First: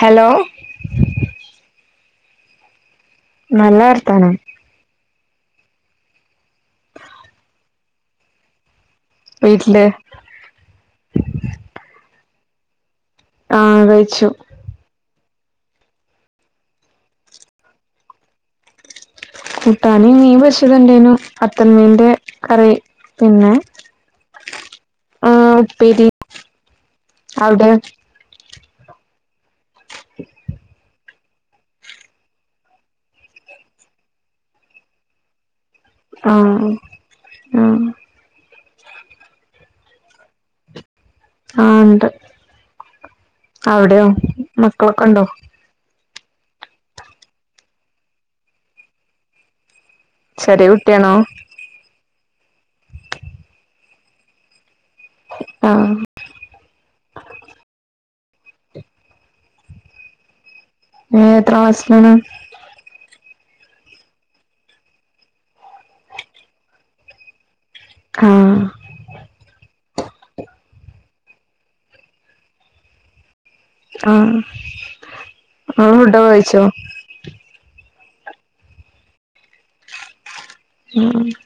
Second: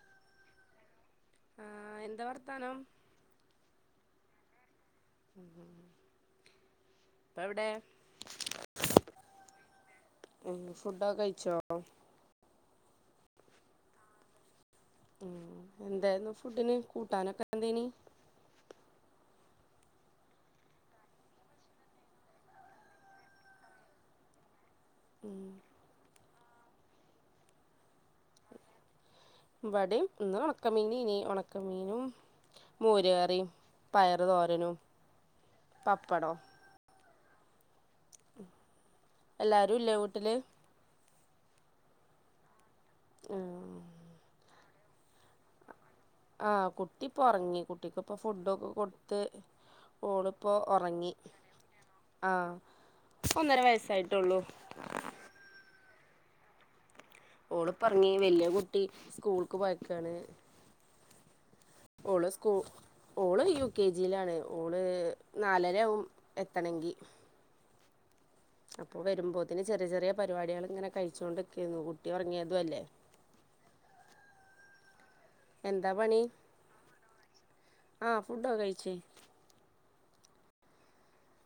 Hello. ആഹ് എന്താ വർത്താനം? നല്ല വർതാനം. പ്പോ എവടെ? വീട്ടില്. ഉം ഫുഡൊക്കെ കയിച്ചോ? ആഹ് കയി ച്ചു. എന്താര്ന്നു ഫുഡിന് കൂട്ടാനൊക്കെ എന്തേനി? കൂട്ടാന് മീൻ പൊരിച്ചത് ണ്ടായിന്നു വെതൾ മീനിന്റെ കറി. പിന്നെ. പ്പേരി അവടെ ഇവടിം ഇന്ന് ഉണക്കമീനെന്നീ. ഉണക്ക ഒണക്കമീനും മോര്കറിയും പയറ് തോരനും. പപ്പടോം അഹ് ആ എല്ലാരും ഇല്ലേ വിട്ടില്. ആ ഉണ്ട് ആഹ് അവിടെയോ മക്കളൊക്കെ ഉണ്ടോ? ആഹ് കുട്ടിപ്പോ ഉറങ്ങി കുട്ടിക്ക് ഇപ്പൊ ഫുഡൊക്കെ കൊടുത്ത്. ഒള് ഇപ്പോ ചെറിയ ഒറ ങ്ങി കുട്ടിയാണോ ആ ഒന്നര വയസ്സായിട്ടൊള്ളൂ. ആഹ ഓള് പോറങ്ങി വലിയ കുടിസ്കൂൾക്ക് പോയക്കാണ് എത്രമാം [unintelligible] ഓള് സ്കൂ ഓള് യു കെ ജിയിലാണ് ഓള് നാലരയാകും എത്തണങ്കിൽ ആഹ അപ്പൊ വരുമ്പോത്തിന് ചെറിയ ചെറിയ പരിപാടികൾ ങ്ങനെ കഴിച്ചുകൊണ്ടിക്കരുന്നു കുട്ടി ഒറങ്ങിയതും അല്ലേ [inaudible] ആഹ ആ എന്താ ഫുഫുഡോക്കെ യിച്ചോ ആഹ ഫുഡോ കയിചീ ഉ [inaudible]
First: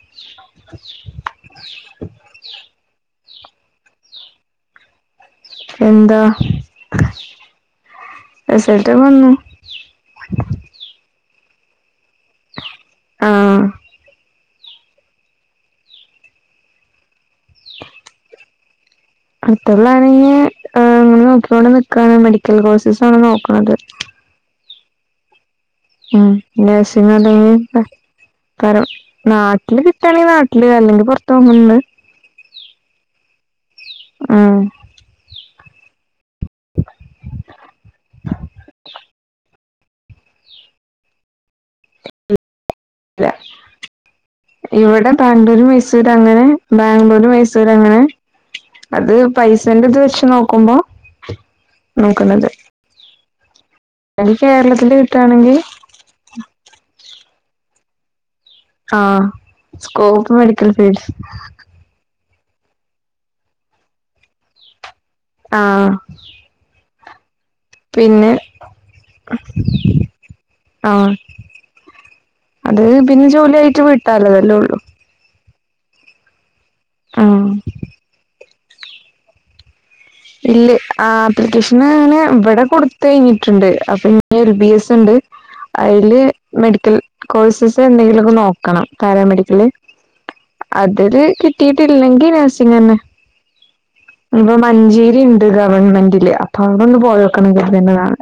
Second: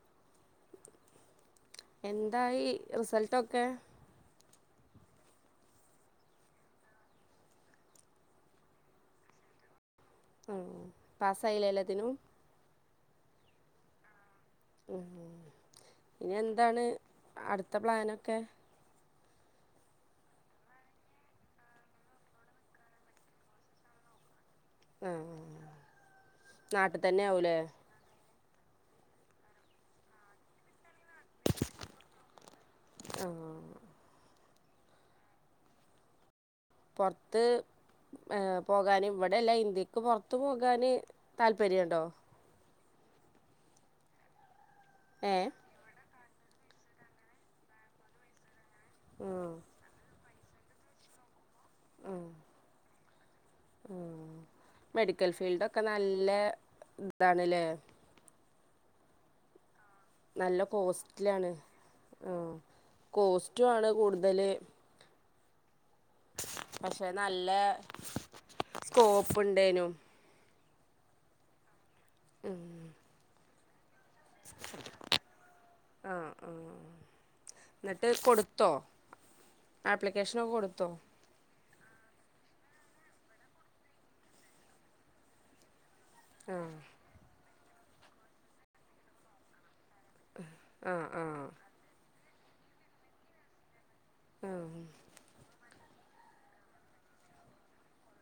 എന്തായി റിസൾട്ടൊക്കെ എന്താറിസൽട്ട് വന്നു [unintelligible] ആ പാസയിലെ എല്ലാത്തിനും ആഹ ഉ ഇനി എന്താണ് അടുത്ത പ്ലാനൊക്കെ അടുത്തള്ളണെങ്കി ഇങ്ങനെ നോക്ക്യണ്ട് നിക്കാണ് മെഡിക്കൽ കോഴ്സസാണ് നോക്ക്ണത് അഹ് [unintelligible] ക്കാരം നാട്ടില് കിട്ടയാണെങ്കി നാട്ടില് അല്ലെങ്കിൽ പൊറത്ത്നൊക്ക്ണ്ട് ആഹ് ആഹ് പൊറത്ത് ഏ പോകാന് ഇവിടെല്ല ഇന്ത്യക്ക് പൊറത്ത് പോകാന് താല്പര്യണ്ടോ ഇവിടെ ഏ താണ്ടൂര് മിസ് മൈസൂർ അങ്ങനെ ബാംഗ്ലൂര് മൈസൂർ അങ്ങനെ അത് ഉം പൈസൻ്റെ ഇത് വെച്ച് നോക്കുമ്പോ നോക്കുന്നത് അല്ലെങ്കി കേരളത്തില് മെഡിക്കൽ കിട്ടുകയാണെങ്കിൽ ഫീൽഡൊക്കെ നല്ല ഇതാണ്ല്ലേ ആഹ് സ്കോപ് നല്ല മെഡിക്കൽ ഫീൽഡ് കോസ്റ്റ്ലാണ് ആഹ് കോസ്റ്റു ആണ് കൂടുതല് ആഹ് പക്ഷെ നല്ല പിന്നെ സ്കോപ്പ് ഉണ്ടേനും ആഹ് ഉം അത് പിന്നെ ജോലിയായിട്ട് വീട്ടാലതല്ലേ ഒള്ളൂ ആഹ് ആ ഹ് ആഹ് ന്നട്ട് കൊടുത്തോ ആപ്ലിക്കേഷനൊക്കെ ഇല്ല കൊടുത്തോ ആഹ് ആപ്ലിക്കേഷൻ അങ്ങനെ ഇവിടെ കൊടുത്തഴിഞ്ഞിട്ട്ണ്ട് അപ്പൊ എ ബി എസ് ഇണ്ട് അതില് ആഹ് മെഡിക്കൽ കോഴ്സസ് എന്തെങ്കിലൊക്കെ നോക്കണം പാരാമെഡിക്കല് ആഹ് അതില് ആഹ് കിട്ടിയിട്ടില്ലെങ്കിൽ നൈസിങ്ങ് തന്നെ ഇഞിപ്പൊ ആഹ് മഞ്ചേ രി ഗവൺമെന്റില് അപ്പൊ അവിടൊന്ന് പോയെക്കണം കര്ത്ണ്ട് നാളെ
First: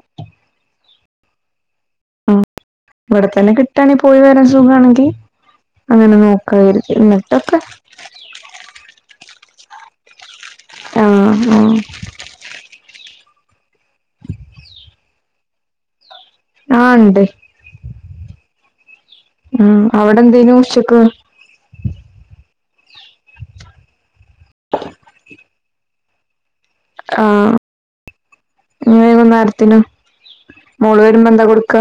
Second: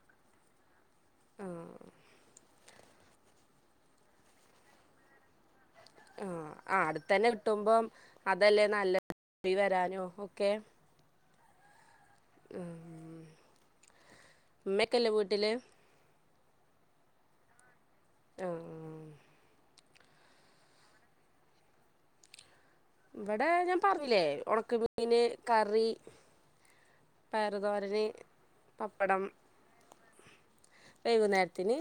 ആഹ് ഉം ഇവിടെ തന്നെ കിട്ടാണെങ്കി പോയി വരാൻ സുഖണെങ്കിൽ അങ്ങനെ ആഹ് നോക്ക ആഹ് കര്തി അടുത്തന്നെ എന്നിട്ടൊക്കെ കിട്ടുമ്പം അതല്ലേ നല്ലത് പോയി വരാനോക്കെ ആഹ് ആഹ് ഉം ഉമ്മക്കല്ലെ വീട്ടില് ആഹ് ഇണ്ട് ആഹ് ആഹ് ഉ അവിടെ എന്തേനും ഉച്ചക്ക് ഇവടെ ഞാൻ പറഞ്ഞിലേ ഒണക്ക മീന് കറി ആഹ് പയറുതോരന് പപ്പടം വൈകുന്നേരത്തിനൊ മോള് വരുമ്പോ എന്താ വൈകുന്നേരത്തിന് കൊടുക്കാ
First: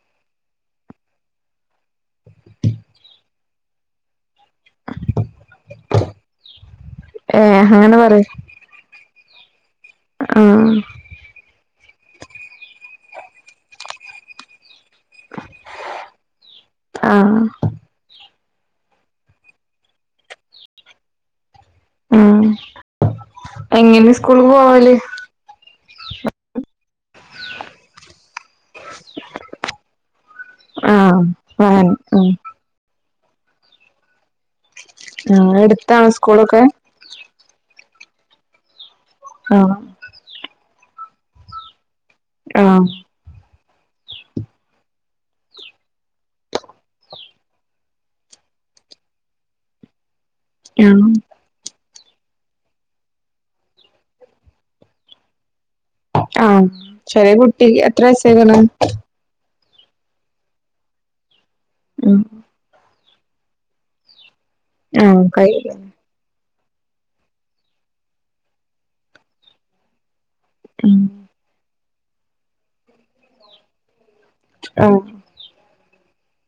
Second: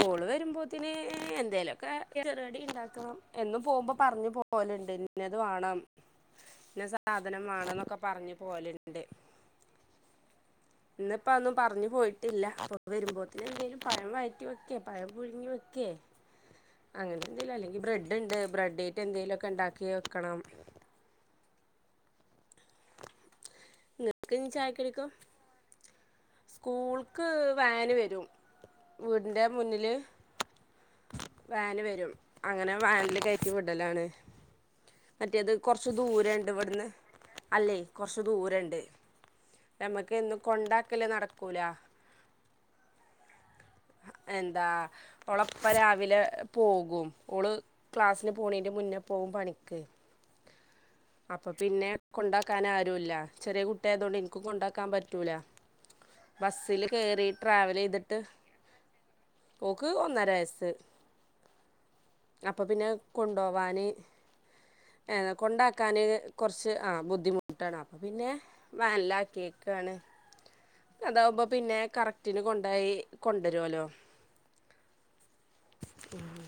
ഓള് വരുമ്പോത്തിന് എന്തേലൊക്കെ കടി ഇണ്ടാക്കണം എന്നും പോകുമ്പോ പറഞ്ഞു പോ പോല്ണ്ട് ഇന്നത് വാണം ഇന്നെ ഏ സാധനം അങ്ങനെ വാണംന്നൊക്കെ പറ പറഞ് പോല്ണ്ട് ആഹ് ഇന്ന്പ്പോ അതൊന്നും പറഞ്ഞ് പോയിട്ടില്ല അപ്പോ വരുമ്പോത്തിന് എന്തേലും പഴം വയറ്റി വയ്ക്കേ പഴം പുഴുങ്ങി വയ്ക്കേ ആഹ് അങ്ങനത്തെന്തേലും അല്ലെങ്കി ബ്രെഡ്ണ്ട് ബ്രെഡേറ്റ്ന്തേലൊക്കെ ഇണ്ടാക്കി വെക്കണം ഉം എങ്ങനെ സ്കൂള് ഇങ്ങക്കിനി പോവല് ചായക്കടിക്കോ സ്കൂൾക്ക് വാന് വരും വീടിന്റെ മുന്നില് ആഹ് വാന് വാൻ വരും ആഹ് അങ്ങനെ വാനില് കയറ്റി വിടലാണ് മറ്റേത് ആഹ് കൊറച്ച് എടുത്താണോ ദൂരണ്ട് സ്കൂളൊക്കെ ഇവിട്ന്ന് അല്ലേയ് കൊറച്ച് ദൂരണ്ട് ആണോ ഞമ്മക്ക് എന്നും കൊണ്ടാക്കല് നടക്കൂല ആഹ് എന്താ ഓളെ ഇപ്പ രാവിലെ പോകും ഓള് ക്ലാസ്സിന് പോണേന്റെ മുന്നേ പോം പണിക്ക് ക്ക്യാം അപ്പൊ പിന്നെ കൊണ്ടാക്കാനാരും ഇല്ല ചെറിയ കുട്ടിയായതോണ്ട് എനിക്ക് കൊണ്ടാക്കാൻ പറ്റൂല ആഹ് ബസ്സില് കേറി ചെറിയ കുട്ടി ട്രാവൽ എത്ര ചെയ്തിട്ട് വയസ്സായിക്ക്ണ് ഓക്ക് ഒന്നര വയസ് ഉം അപ്പപിന്നെ കൊണ്ടോവാന് ആഹ് ഏഹ് കയ്യൂല കൊണ്ടാക്കാന് കൊറച്ച് ആഹ് ബുദ്ധിമുട്ടാണ് അപ്പപിന്നെ വാനില്ലാക്കേക്കാണ് ഉം അതാവുമ്പ പിന്നെ കറക്റ്റിന് കൊണ്ടൊയി കൊണ്ടരോല്ലോ ആഹ് ഉം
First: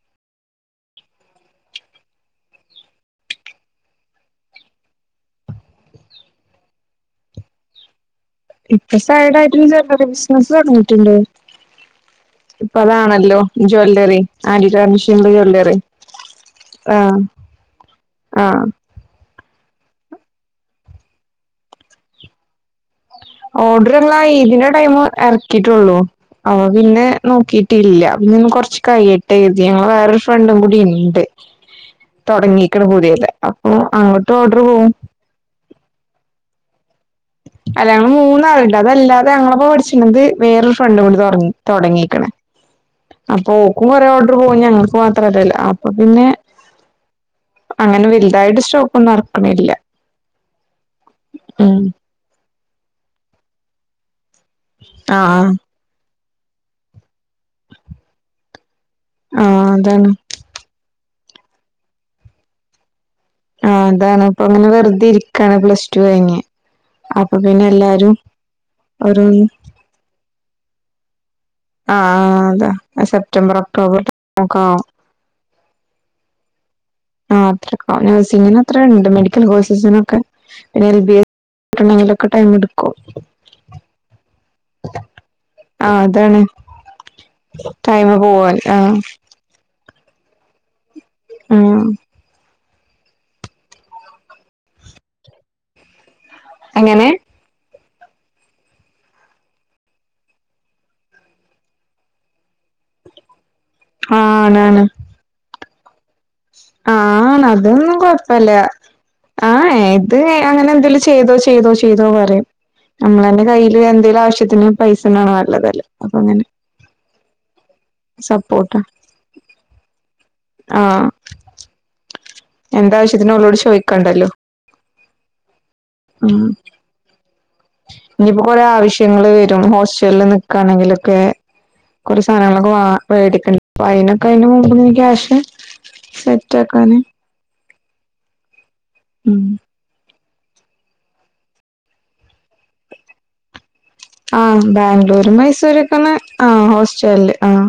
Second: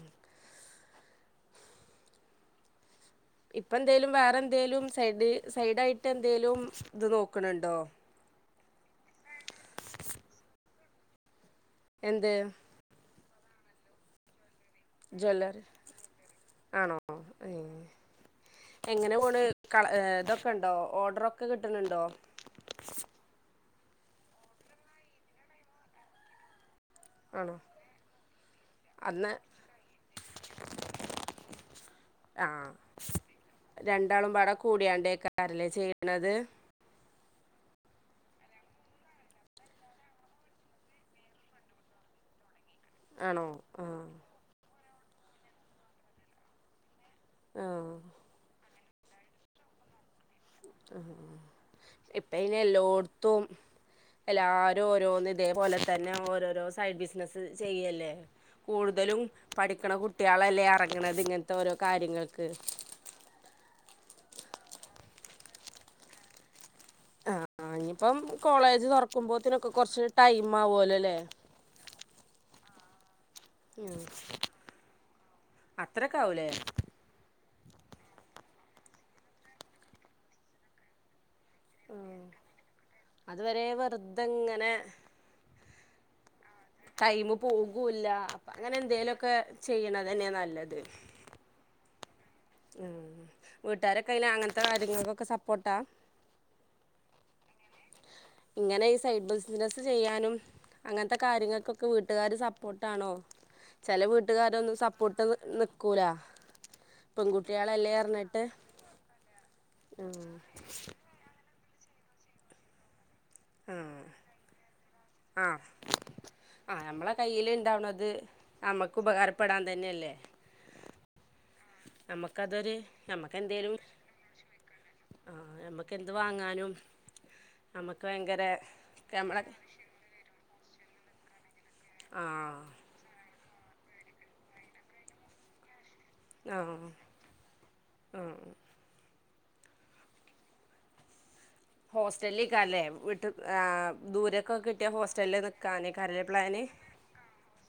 ഇപ്പ എന്തേലും വേറെ എന്തേലും സൈഡ് സൈഡായിട്ട് എന്തേലും ഇത് നോക്കണ് ണ്ടോ ഇപ്പൊ സൈഡായിട്ടൊര് [unintelligible] ബിസിനസ് തൊടങ്ങീട്ടിണ്ട് എന്ത് ഇപ്പതാണല്ലോ ജ്വല്ലറി ആന്റിഗാ ഷിൻഡ് ജ്വല്ലറി ജോല്ലറി ആണോ ആഹ് ഏ ആഹ് എങ്ങനെ പോണ് കള ഇതൊക്കെണ്ടോ ഓർഡറൊക്കെ കിട്ടണണ്ടോ ഓഡർള്ള ഇതിന്റെ ടൈമ് എറക്കീ ട്ടുള്ളൂ അപ്പൊ പിന്നെ ആണോ നോക്കിട്ടില്ല പിന്നൊന്ന് കൊറച്ച് അന്ന് കഴിയട്ടെ കര്തി ഞങ്ങൾ വേറൊരു ഫ്രണ്ടും കൂടിയിണ്ട് ആ തൊടങ്ങീക്കണ് പുതിയേത് അപ്പൊ അങ്ങട്ടും ഓർഡർ പോവും ആരാല്ലേ ചെയ്യണ്ത് അല്ല ഞങ്ങള് മൂന്നാള് ഇണ്ട് അതല്ലാതെ ഞങ്ങള ഒപ്പോ പഠിച്ചിണത് വേറൊരു ഫ്രണ്ടും കൂടി തുടങ്ങി തുടങ്ങിക്ണ്. [inaudible] അപ്പൊ ഓൾക്കും കൊറേ ആ ഓർഡർ പോം ഞങ്ങൾക്ക് മാത്രല്ലല്ലൊ അപ്പ പിന്നെ ആഹ് അങ്ങനെ വലുതായിട്ട് സ്റ്റോക്ക് ഒന്നും എറക്കണില്ല അ ഹ ഹ ഇപ്പയ്ന് എല്ലോടത്തും എല്ലാ രോരോന്ന് ആഹ് ഇതേപോലെ തന്നെ ഓരോരോ സൈഡ് ബിസ് ലെസ്സ് ചെയ്യുവല്ലേ കൂടുതലും ആ പഠിക്കണ അതാണ് കുട്ടിയ ഇപ്പളല്ലേ ഇറങ്ങണത് ഇങ്ങനത്തെ ഓരോ കാര്യങ്ങൾക്ക് ആ അതാണ് ഇപ്പൊ അങ്ങനെ വെറുതെ ഇരിക്കയാണ് പ്ലസ് ടു കഴിഞ്. ആഹ് ഇനിയിപ്പം കോളേജ് ഒരു തൊറക്കുമ്പോത്തിനൊക്കെ കൊറച്ച് കൂടെ ടൈം ആവുമല്ലോ അല്ലേ ആഹ് ആഹ് അതാ സെപ്റ്റംബർ ഒക്ടോബർ നോക്കാം. അത്രയൊക്കാവൂലേ? ആഹ് അത്രയൊക്കാവും നേഴ്സിങ്ങിനത്രയുണ്ട് മെഡിക്കൽ കോഴ്സസിനൊക്കെ പിന്നെ എൽ ബി എ ട്ടെങ്കിലൊക്കെ ടൈം എടുക്കും അതുവരെ വെറുതെ ഇങ്ങനെ ആഹ് അതാണ്. ടൈമ് പോകൂല്ല ടൈമ് അപ്പ പോവാൻ അങ്ങനെ ആഹ് എന്തേലൊക്കെ ചെയ്യണതന്നെ ആ നല്ലത്. ആഹ് ഉം വീട്ടാരൊക്കെയ്ന് അങ്ങനത്തെ കാര്യങ്ങക്കൊക്കെ സപ്പോർട്ടാ? എങ്ങനെ? ഇങ്ങനെ ഈ സൈഡ് ബിസിനസ് ചെയ്യാനും അങ്ങനത്തെ കാര്യങ്ങക്കൊക്കെ വീട്ടുകാര് സപ്പോർട്ടാണോ? ചില വീട്ടുകാരൊന്നും ആണാണ് സപ്പോർട്ട് ന് നിക്കൂല. ആഹ് ആന്ന് പെൺകുട്ടികളല്ലേ അതൊന്നും പറഞ്ഞിട്ട് കൊഴപ്പില്ല ആഹ് ഇത് അങ്ങനെ എന്തേലും ചെ ചെയ്തോ ചെയ്തോ ചെയ്തോ പറിം. അവനവന്റെ ആ കയ്യില് എന്തേലും ആവശ്യത്തിന് പൈസണ്ടാവണെ നല്ലതല്ലേ അപ്പൊ അങ്ങനെ. ആഹ് നമ്മളെ കയ്യിൽ ഇണ്ടാവണത് സപ്പോർട്ടാ നമ്മക്ക് ഉപകാരപ്പെടാൻ തന്നെയല്ലേ. ആഹ് നമ്മക്കതൊര് നമ്മക്കെന്തേലും. കടലോ നമ്മക്കെന്ത് വാങ്ങാനും നമുക്ക് ഇനിപ്പോ ഭയങ്കര കൊറെ ആവശ്യങ്ങള് നമ്മളെ വരും ഹോസ്റ്റലിൽ നി ക്കാണെങ്കിലൊക്കെ കുറെ ആ സാനങ്ങളൊക്കെ വാ മേടിക്കണം അപ്പൊ അയിനൊക്കെ അയിന്റെ മുമ്പും ഈ ക്യാഷ്. സെറ്റ് ആഹ് ആക്കാന് ആഹ് ഉം. ഹോസ്റ്റലിലേക്കാല്ലേ വീട്ട് ആഹ് ദൂരൊക്കെ ആഹ് കിട്ടിയാ ഹോസ്റ്റലില് നിക്കാനേ ക്കാരം ലെ പ്ലാന്. ചെല്ല് ആഹ്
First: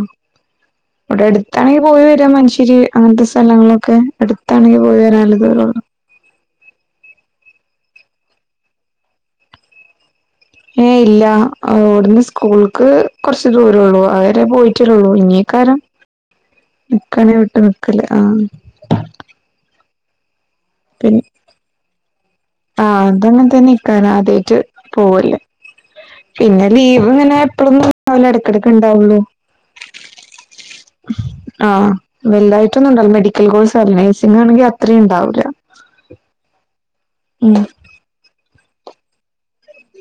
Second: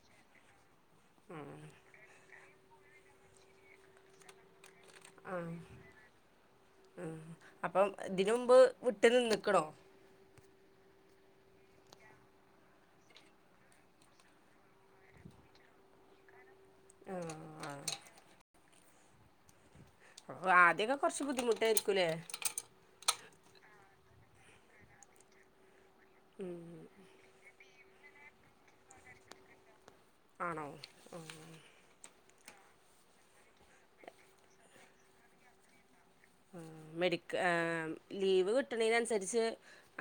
ഇവടെ അടുത്താണെങ്കി പോയി വരാം മഞ്ചേരി അങ്ങനത്തെ സ്ഥലങ്ങളൊക്കെ അടുത്താണെങ്കി പോയി വരാനൊള്ള ദൂരൊള്ളൂ. ഉം അപ്പം ഇതിന് മുമ്പ് വിട്ട് നിന്നിക്കണോ? ഏയ് ഇല്ല അവിടുന്ന് സ്കൂൾക്ക് കുറച്ച് ദൂരെള്ളൂ അത്‌ വരെ പോയിട്ടുള്ളൂ ഇനി [unintelligible] [unintelligible] നിക്കണെ വിട്ട് ആ നിക്കല് ആഹ് ഓ ആദ്യൊക്കെ കുറച്ച് ബുദ്ധിമുട്ടായിരിക്കൂലെ ആഹ് അതങ്ങനെ തന്നെക്കാരം ആദ്യായിട്ട് പോവല്ലേ. പിന്നെ ലീവ് ഇങ്ങനെ എപ്പളൊന്നും ഇണ്ടാവൂല്ല എടക്കെടക്ക് ഉണ്ടാവുള്ളു. ആണോ ഉം വലുതായിട്ടൊന്നൂല്ല മെഡിക്കൽ കോഴ്സ് നേഴ്സിംഗ് ആണെങ്കി അത്രേം ഉണ്ടാവൂല്ല. ഉം മെഡിക്ക ഏഹ് ലീവ് കിട്ടണേനനുസരിച്ച്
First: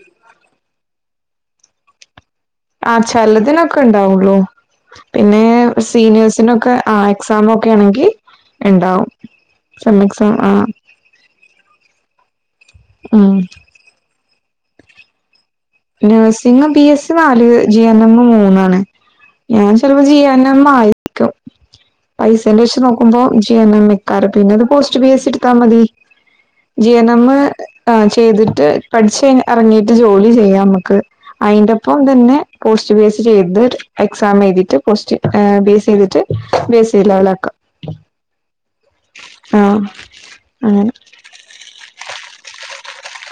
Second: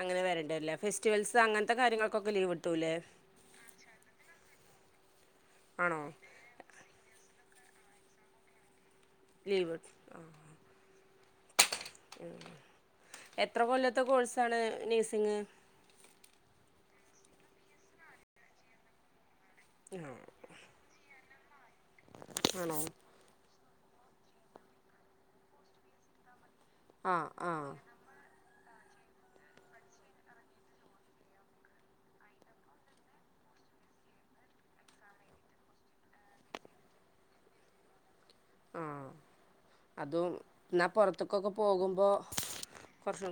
അങ്ങനെ വരേണ്ടവരുംലേ ഫെസ്റ്റിവൽസ് അങ്ങനത്തെ കാര്യങ്ങൾക്കൊക്കെ ലീവ് ഉ ആഹ് ചെലതിനൊക്കെ ഇണ്ടാവുള്ളു പിന്നെ ആണോ സീനിയേഴ്സിനൊക്കെ ആഹ് എക്സാമൊക്കെയാണെങ്കി ഇണ്ടാവും. ലീവ് സെമ്മിക്സാ ആഹ് ഉം ഉം എത്ര കൊല്ലത്തെ കോഴ്സാണ് നഴ്സിങ്? നഴ്സിങ് ബി എസ് നാല് ജി എൻ എം മൂന്നാണ് ഞാൻ ചിലപ്പോ ആ ജി എൻ എം ആയിരിക്കും പൈസന്റെ ആണോ ഇഷ്യു നോക്കുമ്പോ ജ് എം എം എക്കാരം പിന്നെത് പോസ്റ്റ് ബി എസി ഇട്ത്താ മതി. ജി എൻ ആ എം ആ ആഹ് ചെയ്തിട്ട് പട്ച്ച് കയ് അർങ്ങിട്ട് ജോലി ചെയ്യ നമ്മക്ക്. അയ്ന്റൊപ്പം തന്നെ പോസ്റ്റ് ബി എ സി ചെയ്ത് എക്സാം എഴ്തിട്ട് post A B A C എയ്തിട്ട് ബേസ്ല്ല [unintelligible] ആഹ് ആഹ് അതും എന്നാ അങ്ങനെ പൊ ർത്ത്ക്കൊക്കെ പോകുമ്പോ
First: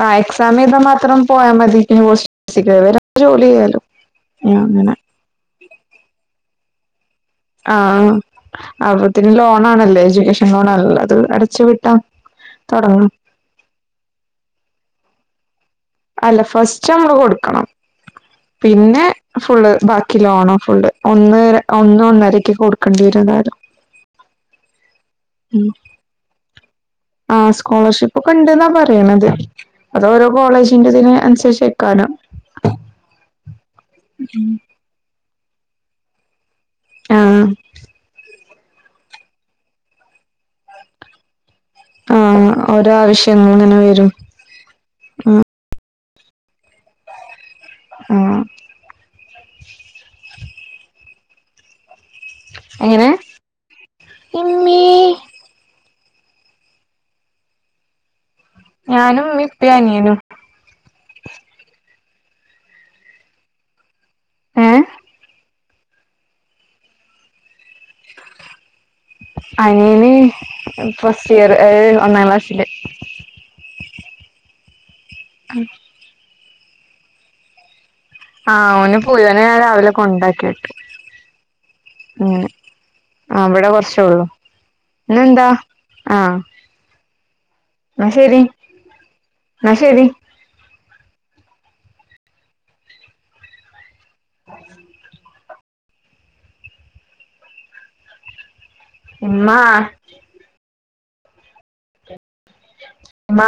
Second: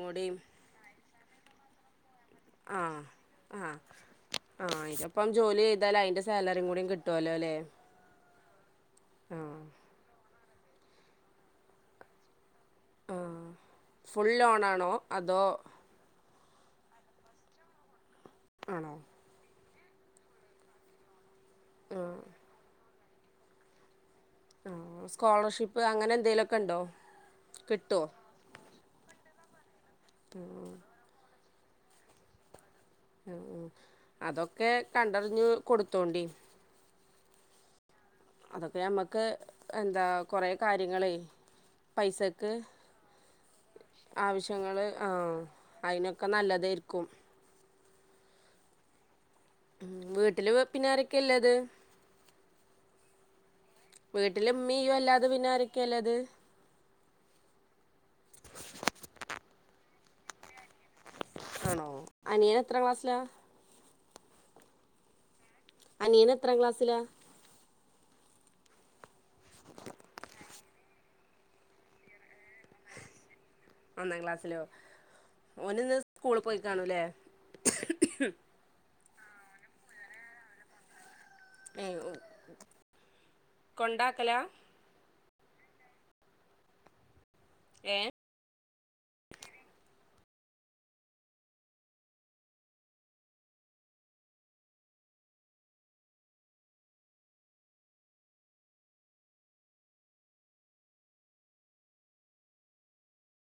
ആഹ് എക്സാമയ്താ മാത്രം പോയാ മതി [unintelligible] ആഹ് [unintelligible] ജോലി ചെയ്യാലോ അങ്ങനെ ഇപ്പം ജോലി ചെയ്താ അയ്ന്റെ സാലറി കൂടി കിട്ടോല്ലോലേ ആഹ് അബുതിന് ലോണാണല്ലേ എജുകേഷൻ ലോണല്ലതും അടച്ചു വിട്ടാ തൊടങ്ങാം ആഹ് ഫുൾ ലോണാണോ അതോ? അല്ല ഫസ്റ്റ് അമ്മള് കൊടുക്കണം ആണോ പിന്നെ ഫുള്ള് ബാക്കി ലോണോ ഫുള്ള് ഒന്ന് ഒന്ന് ആഹ് ഒന്നര ക്കെ കൊട്ക്കേണ്ടി വരുന്തായാലും ആഹ് സ്കോ ഉം ളർഷിപ് അങ്ങനെന്തെലൊക്കെണ് ആഹ് സ്കോളർഷിപ്പ് ഒക്കെ ഇണ്ട്ന്നാ പറയ്ണത് അത് ഓരോ കോളേജിന്റെ ഇതിന് അർസർച്ചയ്ക്കാരം ആഹ് അഹ് അതൊക്കെ കണ്ടർഞ്ഞ് കൊട്ത്തോണ്ടി ആഹ് ആഹ് അതൊക്കെ നമ്മക്ക് എന്താ കൊറെ കാര്യങ്ങളേ പൈസക്ക് ആഹ് ഓരോ ആവശ്യങ്ങൾ ഇങ്ങനെ വരും ആവശ്യ ഞങ്ങള് ആഹ് അയ്നൊക്കെ നല്ലതായിർക്കും. ആഹ് ഉം വീട്ടില് വെപ്പിനാരൊക്കെല്ലത്? എങ്ങനെ വീട്ടില്മ്മീ ഇമ്മീ യില്ലാതെ പിന്നെരക്കെല്ലത്? ഞാനുംമ്മീ പ്പീ അനിയനും. ആണോ അനിയൻ എത്ര ക്ലാസ്സില? ഏഹ് അനിയന് എത്ര ക്ലാസ്സില? അനിയന് ഫസ്റ്റ് ഇയർ ഒന്നാം ക്ലാസ്സില്. ഒന്നാം ക്ലാസ്സിലോ ഓന് ഇന്ന് സ്കൂളി പോയി കാണൂല്ലേ? ആഹ് ഓന് പോയ് ഓനെ രാവിലെ കൊണ്ടാക്കിട്ട്. ഏ അങ്ങനെ അവടെ കൊർച്ചൊള്ളു കൊണ്ടാക്കലാ ഇന്നെന്താ ആഹ് ഏ ന്നാ ശരി ന്നാ ശരി [inaudible] ഇമ്മാ ഇമ്മാ